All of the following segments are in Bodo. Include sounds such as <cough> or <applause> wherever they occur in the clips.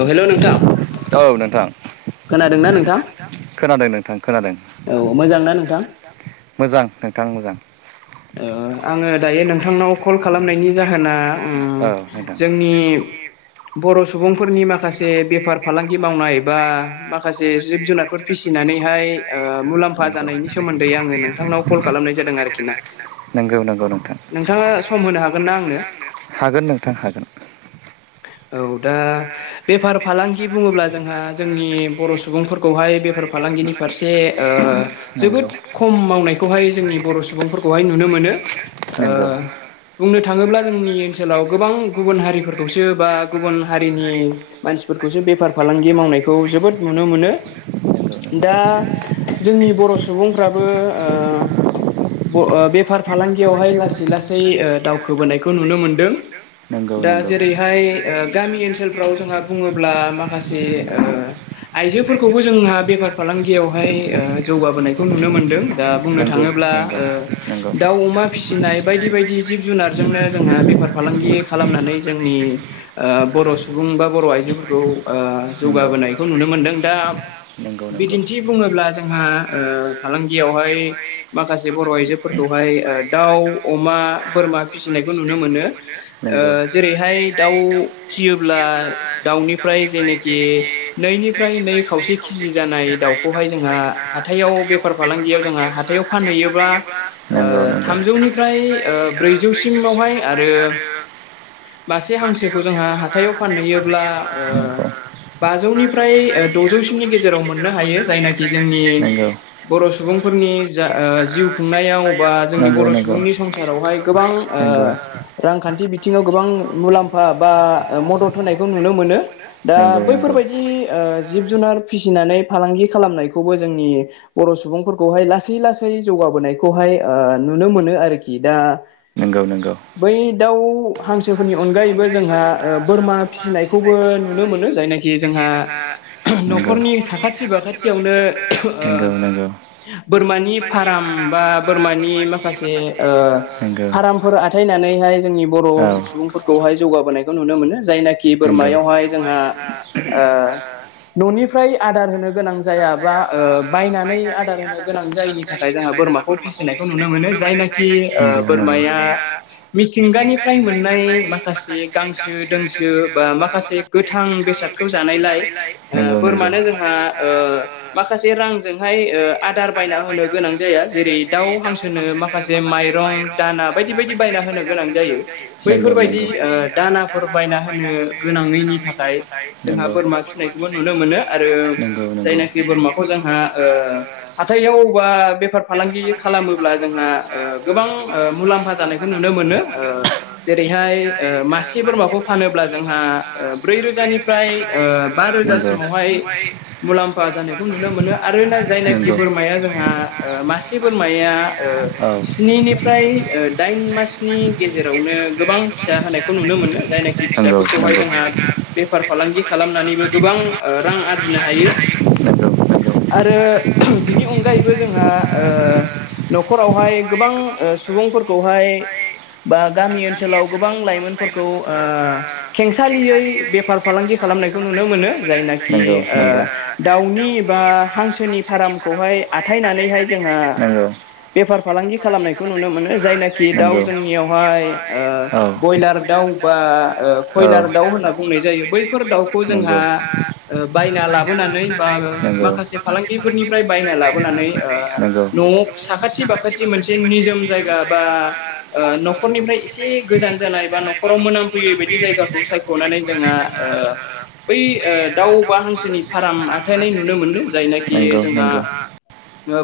औ हेलौ नोंथां खोनादों खोनादोंना नोंथां नोंथ खोनादों नोंथां खोनादों औ मोजांना नोंथां ओ मोजां नोंथां मोजां आङो दायो नोंथांनाव कल खालामनायनि जाहोना औ नोंथां जोंनि बर' सुबुंफोरनि माखासे माखासे बेफार फालांगि मावनाय बा माखासे जिब जुनारफोर फिसिनानैहाय मुलाम मुलाम्फा जानायनि सोमोन्दै आङो नोंथांनाव कल खालामनाय जादों आरोखि ना नंगौ नंगौ नोंथां नोंथाङा सम होनो हागोन ना आंनो <inaudible> हागोन नोंथां हागोन औ दा बेफार फालांगि बुङोब्ला जोंहा जोंनि बर' सुबुंफोरखौहाय बेफार फालांगि फालांगि फारसे जोबोद नंगौ खम मावनायखौहाय जोंनि बर' सुबुंफोरखौहाय नुनो मोनो नंगौ बुंनो थाङोब्ला जोंनि ओनसोलाव गोबां गुबुन हारिफोरखौसो बा गुबुन हारिनि मानसिफोरखौसो बेफार फालांगि मावनायखौ जोबोद नुनो मोनो दा जोंनि बर' सुबुंफ्राबो बेफार फालांगियावहाय लासै लासै दावखोबोनायखौ नुनो मोनदों नंगौ दा नंगौ जेरैहाय गामि ओनफ्राव जोंहा बुङोब्ला माखासे नंगौ आइजोफोरखौबो जोंहा बेफार फालांगियाव बेवहाय जौगाबोनायखौ नुनो मोनदों दा बुंनो थाङोब्ला ओ दा दाउ अमा फिसिनाय बायदि बायदि जिब जुनारजोंनो जोंहा नंगौ बेफार फालांगि खालामनानै जोंनि बर' सुबुं बा बर' आइजोफोरखौ नंगौ जौगाबोनायखौ नुनो मोनदों दा नंगौ नंगौ बिदिन्थि बुङोब्ला जोंहा फालांगियावहाय माखासे बर' आइजोफोरखौहाय दाउ अमा बोरमा फिसिनायखौ नुनो मोनो नंगौ जेरैहाय दाउ फिसियोब्ला दाउनिफ्राय जेनोखि नैनिफ्राय नै खावसे केजि जानाय दाउखौहाय जोंहा हाथायाव बेफार फालांगियाव जोंहा हाथायाव फानहैयो नंगौ थामजौनिफ्राय ब्रैजौसिमावहाय आरो मासे हांसोखौ जोंहा हाथायाव फानहैयोब्ला ओ बाजौनिफ्राय द'जौसिनि गेजेराव मोननो हायो जायनाखि जोंनि बर' सुबुंफोरनि जा ओ जिउ खुंनायाव बा जोंनि बर' सुबुंनि संसारावहाय गोबां ओ रांखान्थि बिथिङाव गोबां गोबां मुलाम्फा बा मदद होनायखौ नुनो मोनो दा आ नंगौ बैफोरबायदि जिब जुनार फिसिनानै फालांगि खालामनायखौबो जोंनि बर' सुबुंफोरखौहाय लासै लासै जौगाबोनायखौहाय ओ नुनो मोनो आरोखि दा नंगौ नंगौ बै दाउ हांसोफोरनि अनगायैबो जोंहा ओ बोरमा फिसिनायखौबो नुनो मोनो जायना खि जोंहा न'खरनि साखाथि फाखाथियावनो बोरमानि फार्म बा बोरमानि माखासे ओ नंगौ फार्मफोर आथायनानैहाय जोंनि बर' सुबुंफोरखौहाय जौगाबोनायखौ नुनो मोनो जायनाखि बोरमायावहाय जोंहा ओ न'निफ्राय आदार होनो गोनां जाया बा ओ बायनानै आदार होनो गोनां जायिनि थाखा जों बोरमाखौ फिसिनायखौ नुनो मोनो जायनाखि बोरमाया मिथिंगानिफ्राय मोन मोननाय माखासे गांसो दोंसो बा माखासे गोथां बेसादखौ जानायलाय ओ बोरमानो जोंहा ओ माखासे रांजोंहाय ओ आदार बायना होनो गोनां जाया जेरै दावउ हांसोनो माखासे माइरं दाना बायदि बायदि बायना होनो गोनां जायो नंगौ बैफोरबायदि ओ दानाफोर बायना होनो गोनाङैनि थाखाय जोंहा नंगौ बोरमा फिसिनायखौ नुनो मोनो आरो नंगौ जायनाखि बोरमाखौ जोंहा ओ हाथायावबा बे फालांगि खालामोब्ला जोंहा ओ गोबां मुलाम्फा जानायखौ ओ नुनो मोनो जेरैहाय बेहाय मासे बोरमाखौ फानोब्ला जोंहा ब्रै रोजानिफ्राय बा रोजासिमावहाय मुलाम्फा जानायखौ नुनो मोनो आरोना जायनाखि बोरमाया जोंहा ओ मासे बोरमाया ओ स्निनिफ्राय दाइन मासनि गेजेरावनो गोबां फिसा होनायखौ नुनो मोन जायनाखि फिसाफोरखौहाय जोंहा बेफार फालांगि खालामनानैबो गोबां रां आरजिनो हायो नंगौ नंगौ आरो बिनि अनगायैबो जोंहा ओ न'खरावहाय गोबां ओ सुबुंफोरखौहाय बा गामि ओनसोलाव गोबां लाइमोनफोरखौ खेंसालियै बेफार फालांगि खालामनायखौ नुनो मोनो जायनाखि ओ दाउनि बा हांसोनि फार्मखौहाय आ जनानैहाय जोंहा बेफार फालांगि खालामनायखौ नुनो मोनो जायना खि दाउ नंगौ जोंनियावहाय ओ औ बयलार दाउ बा औ कयलार दाउ होनना बु नाय जायो बैफोर दाउखौ जोंहा नंगौ ओ बायना लाबोनानै बा माखासे फालांगिफोरनिफ्राय बायना लाबो बोनानै नंगौ साखाथि बाखाथि मोनसे निजोम जायगा बा ओ न'खरनिफ्राय एसे गोजान जानाय बा न'खराव मोनामफैयै बायदि जायगाखौ सायख'नानै जोङो <unintelligible> बै दाउ बा हांसोनि फार्म हथायनाय नुनो मोनो जायनाखि जोंहा नोंगौ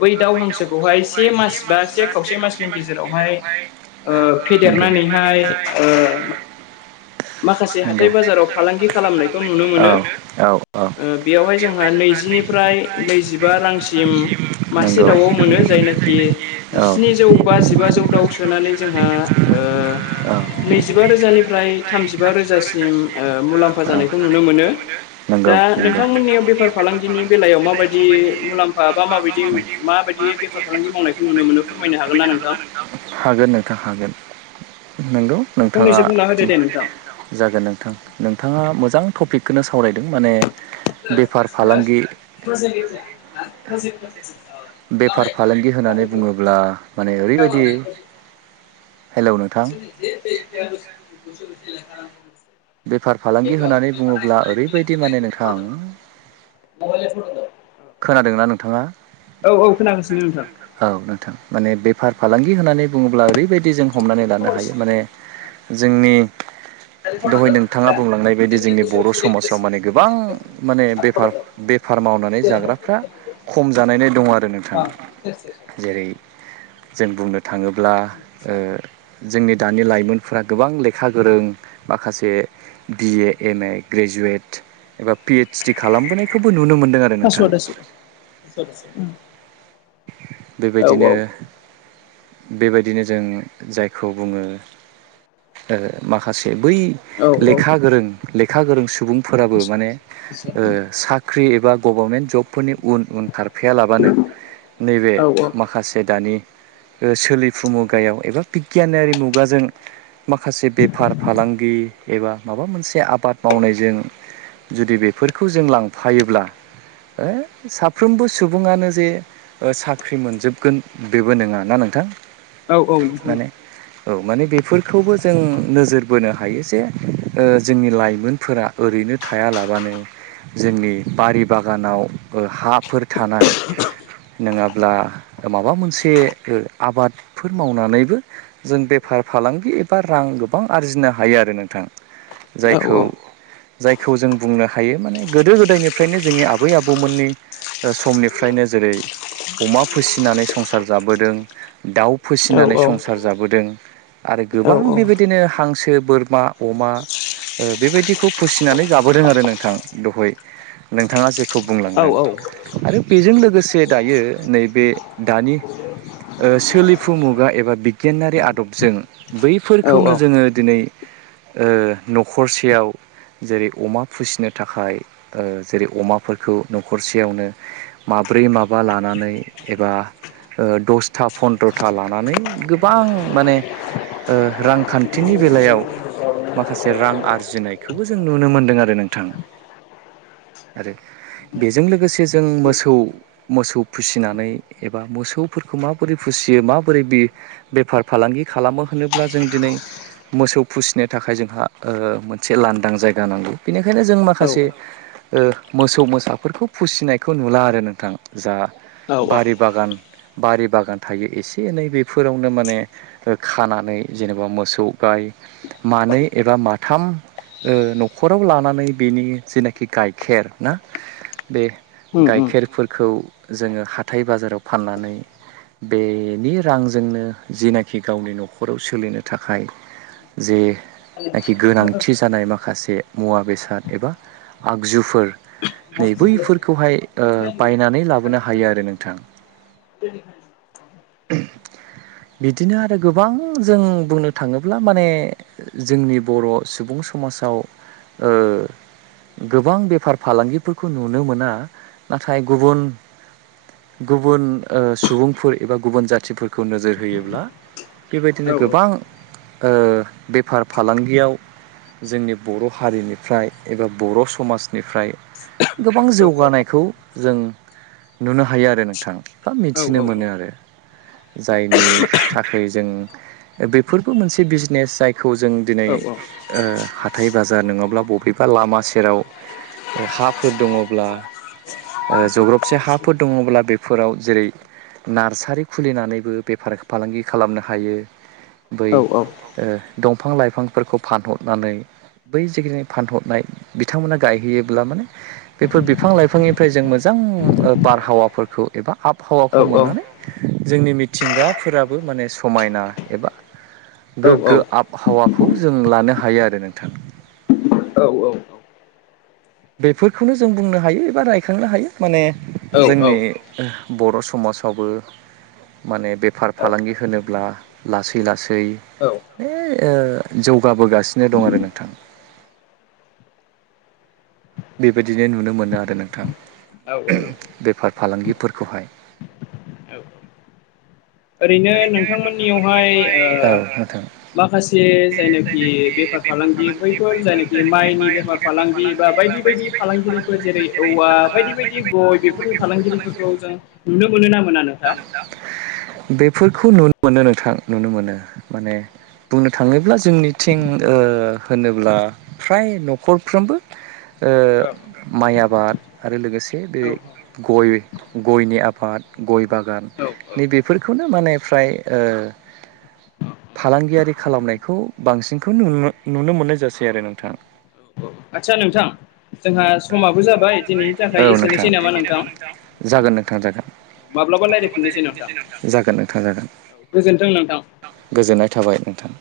बै दाव हांसोखौहाय से मास बा से खावसे मासनि गेजेरावहाय नंगौ फेदेरनानैहाय ओ माखासे हाथाय नंगौ बाजाराव फालांगि खालामनायखौ नुनो औ मोनो औ औ ओ बेयावहाय जोंहा नैजिनिफ्राय नैजिबा रांसिम मासे नंगौ दाउआव मोनो जायनाखि औ औ जिस्नि जौ बा जिबा जौ दाउ सोनानै जोंहा ओ नैजिबा रोजानिफ्राय थामजिबा रोजासिम ओ मुलाम्फा औ जानायखौ नुनो मोनो नंगौ दा नंगौ नोंथांमोननियाव बेफार फालांगिनि बेलायाव माबायदि मुलाम्फा बा माबायदि माबायदि बेफारफालांगि मावनायखौ नुनो मोनो फोरमायनो हागोना नों थां हागोन नोंथां हागोन नंगौ नोंथाङा फंनैसो बुंना होदो दे नोंथां जागोन नोंथां नोंथाङा मोजां टपिकखौनो सावरायदों माने बेफार फालांगि <unintelligible> बेफार फालांगि होननानै बुङोब्ला माने ओरैबाय <unintelligible> नोंथां <unintelligible> बेफार फालांगि होननानै बुङोब्ला ओरैबायदि माने नोंथां <unintelligible> खोनादोंना नोंथाङा औ औ खोनागासिनो नोंथां औ नोंथां माने बेफार फालांगि होननानै बुङोब्ला ओरैबायदि जों हमनानै लानो हायो माने जोंनि दहाय नोंथाङा बुंलांनाय बायदि जोंनि बर' समाजाव माने गोबां माने बेफार बेफ फार मावनानै जाग्राफ्रा खम जानायनो दङ आरो नोंथां जेरै जों बुंनो थाङोब्ला ओ जोंनि दानि लाइमोनफोरा गोबां लेखा गोरों माखासे बिए एम ए ग्रेजुवेट एबा पि सिथि खालामबोनायखौबो नुनो मोनदों आरो नोंथां पासवार्डआसो औ बेबायदिनो बेबायदिनो जों जायखौ बुङो ओ माखासे बै औ लेखा गोरों लेखा गोरों सुबुंफोराबो माने ओ साख्रि एबा गभर्नमेन्ट जबफोरनि उन उन खारफायालाबानो नैबे औ माखासे दानि ओ सोलिफु मुगायाव एबा बिगियानारि मुगाजों माखासे बेफार गि एबा माबा मोनसे आबाद मावनायजों जुदि बेफोरखौ जों लांफायोब्ला ओ साफ्रोमबो सुबुङानो जे साख्रि मोनजोबगोन बेबो नोङा ना नोंथां औ नोंथां औ माने औ माने बेफोरखौबो जों नोजोर बोनो हायो जे ओ जोंनि लाइमोनफोरा ओरैनो थायालाबानो जोंनि बारि बागानाव ओ हाफोर थानाय नोङाब्ला माबा मोनसे ओ आबादफोर मावनानैबो जों बेफा फार फालांगि एबा रां गोबां आरजिनो हायो आरो नोंथां जायखौ जायखौ जों बुंनो हायो माने गोदो गोदायनिफ्रायनो जोंनि आबै आबौमोननि ओ समनिफ्रायनो जेरै अमा फोसिनानै संसार जाबोदों दाउ फोसिनानै संसार जाबोदों आरो गोबां बेबायदिनो हांसो बोरमा अमा ओ बेबायदिखौ फोसिनानै जाबोदों आरो नोंथां दहोय नोंथाङा जे खौ बुंलांदों आरो बेजों लोगोसे दायो नैबे दानि ओ सोलिफु मुगा एबा बिगियानारि आदबजों बैफोरखौनो जोङो दिनै ओ न'खरसेयाव जेरै अमा फोसिनो थाखाय जेरै अमाफोरखौ न'खरसेयावनो माब ब्रै माबा लानानै एबा ओ दसथा फन्द्रथा लानानै गोबां माने ओ रांखान खाथिनि बेलायाव माखासे रां आरजिनायखौबो जों नुनो मोनदों आरो नोंथां आरो बेजों लोगोसे जों मोसौ मोसौ फोसिनानै एबा मोसौफोरखौ माबोरै फोसि सियो माबोरै बे बेफार फालांगि खालामो होनोब्ला जों दिनै मोसौ फोसिनो थाखाय जोंहा मोनसे लांदां जायगा नांगौ बेनिखायनो जों माखासे ओ मोसौ मोसाफोरखौ फोसिनायखौ नुला आरो नोंथां जा औ औ बारि बागान बारि बागान थायो एसे एनै बेफोरावनो माने ओ खानानै जेनेबा मोसौ गाय मानै एबा माथाम न'खराव लानानै बेनि जेनाखि गाइखेर ना बे उम उम गाइखेरफोरखौ जोङो हाथाइ बाजाराव फाननानै बेनि रांजोंनो जनाखि गावनि न'खराव सोलिनो थाखाय जे नाखि गोनांथि जानाय माखासे मुवा बेसाद एबा आगजुफोर नै बैफोरखौहाय बायनानै लाबोनो हायो आरो नोंथां <unintelligible> बिदिनो आरो गोबां जों बुंनो थाङोब्ला अब्ला माने जोंनि बर' सुबुं समाजाव गोबां बेफार फालांगिफोरखौ नुनो मोना नाथाय गुबुन गुबुन सुबुंफोर एबा गुबुन जाथिफोरखौ नोजोर होयोब्ला औ बेबायदिनो गोबां बेफार फालांगियाव जोंनि बर' हारिनिफ्राय एबा बर' समाजनिफ्राय गोबां औ औ जौगानायखौ जों नुनो हायो आरो नोंथां एफा औ मिथिनो औ मोनो आरो जायनि थाखाय जों बेफोरबो मोनसे मोनसे बिजनेस जायखौ जों दिनै औ ह बाजार नङाब्ला बबेबा लामा सेराव हाफोर दङब्ला जग्रबसे हाफोर दङब्ला बेफोराव जेरै नार्सारि खुलिनानैबो बेफार फालांगि खालामनो हायो बै दंफां लाइफांफोरखौ फानहरनानै बै जिखिनि फानहरनाय बिथांमोना गायहैयोब्ला माने बेफोर बिफां लाइफांनिफ्राय जों मोजां बारहावाफोरखौ एबा आब बहावाखौ मोननानै जोंनि मिथिंगाफोराबो माने समायना एबा गोगो औ आबहावाखौ जों लानो हायो आरो नोंथां औ औ औ बेफोरखौनो जों बुंनो हायो एबा रायखांनो हायो माने औ जोंनि बर' समाजावबो माने बेफार औ फालांगि होनोब्ला लासै लासै औ दैै जौगाबोगासिनो दं आरो नोंथां बेबायदिनो नुनो मोनो आरो नोंथां औ बेफार फालांगिफोरखौहाय औ ओरैनो नोंथांमोननियावहाय औ नोंथां माखासे जायनाखि बेफार फालांगि बैफोर जायनाखि माइनि बेफार फालांगि बा बायदि बायदि बायदि फालांगिरिफोर जेरै औवा बायदि बायदि गय बेफोरनि फालांगिरिफोरखौ जों नुनो मोनो मोनोना मोना नोंथां बेफोरखौ नुनो मोनो नोंथां नुनो मोनो माने बुंनो थाङोब्ला जोंनिथिं होनोब्ला फ्राय न'खरफ्रोमबो औ माइ आबाद आरो लोगोसे बे औ गय गयनि आबाद गय बागान औ औ नैबेफोरखौनो माने फ्राय औ फालांगियारि खालामनायखौ बांसिनखौ नु नुनो मोननाय जासै आरो नोंथाङा औ आदसा नोंथां जोंहा समाबो जाबाय दिनैनि औ थाखाय नोंथां एसेनोसै नामा नोंथां जागोन नों माब्लाबा रायलायफिननोसै नोंथां जागोन नोंथां जागोन गोजोन्थों नोंथां गोजोननाय थाबाय नोंथां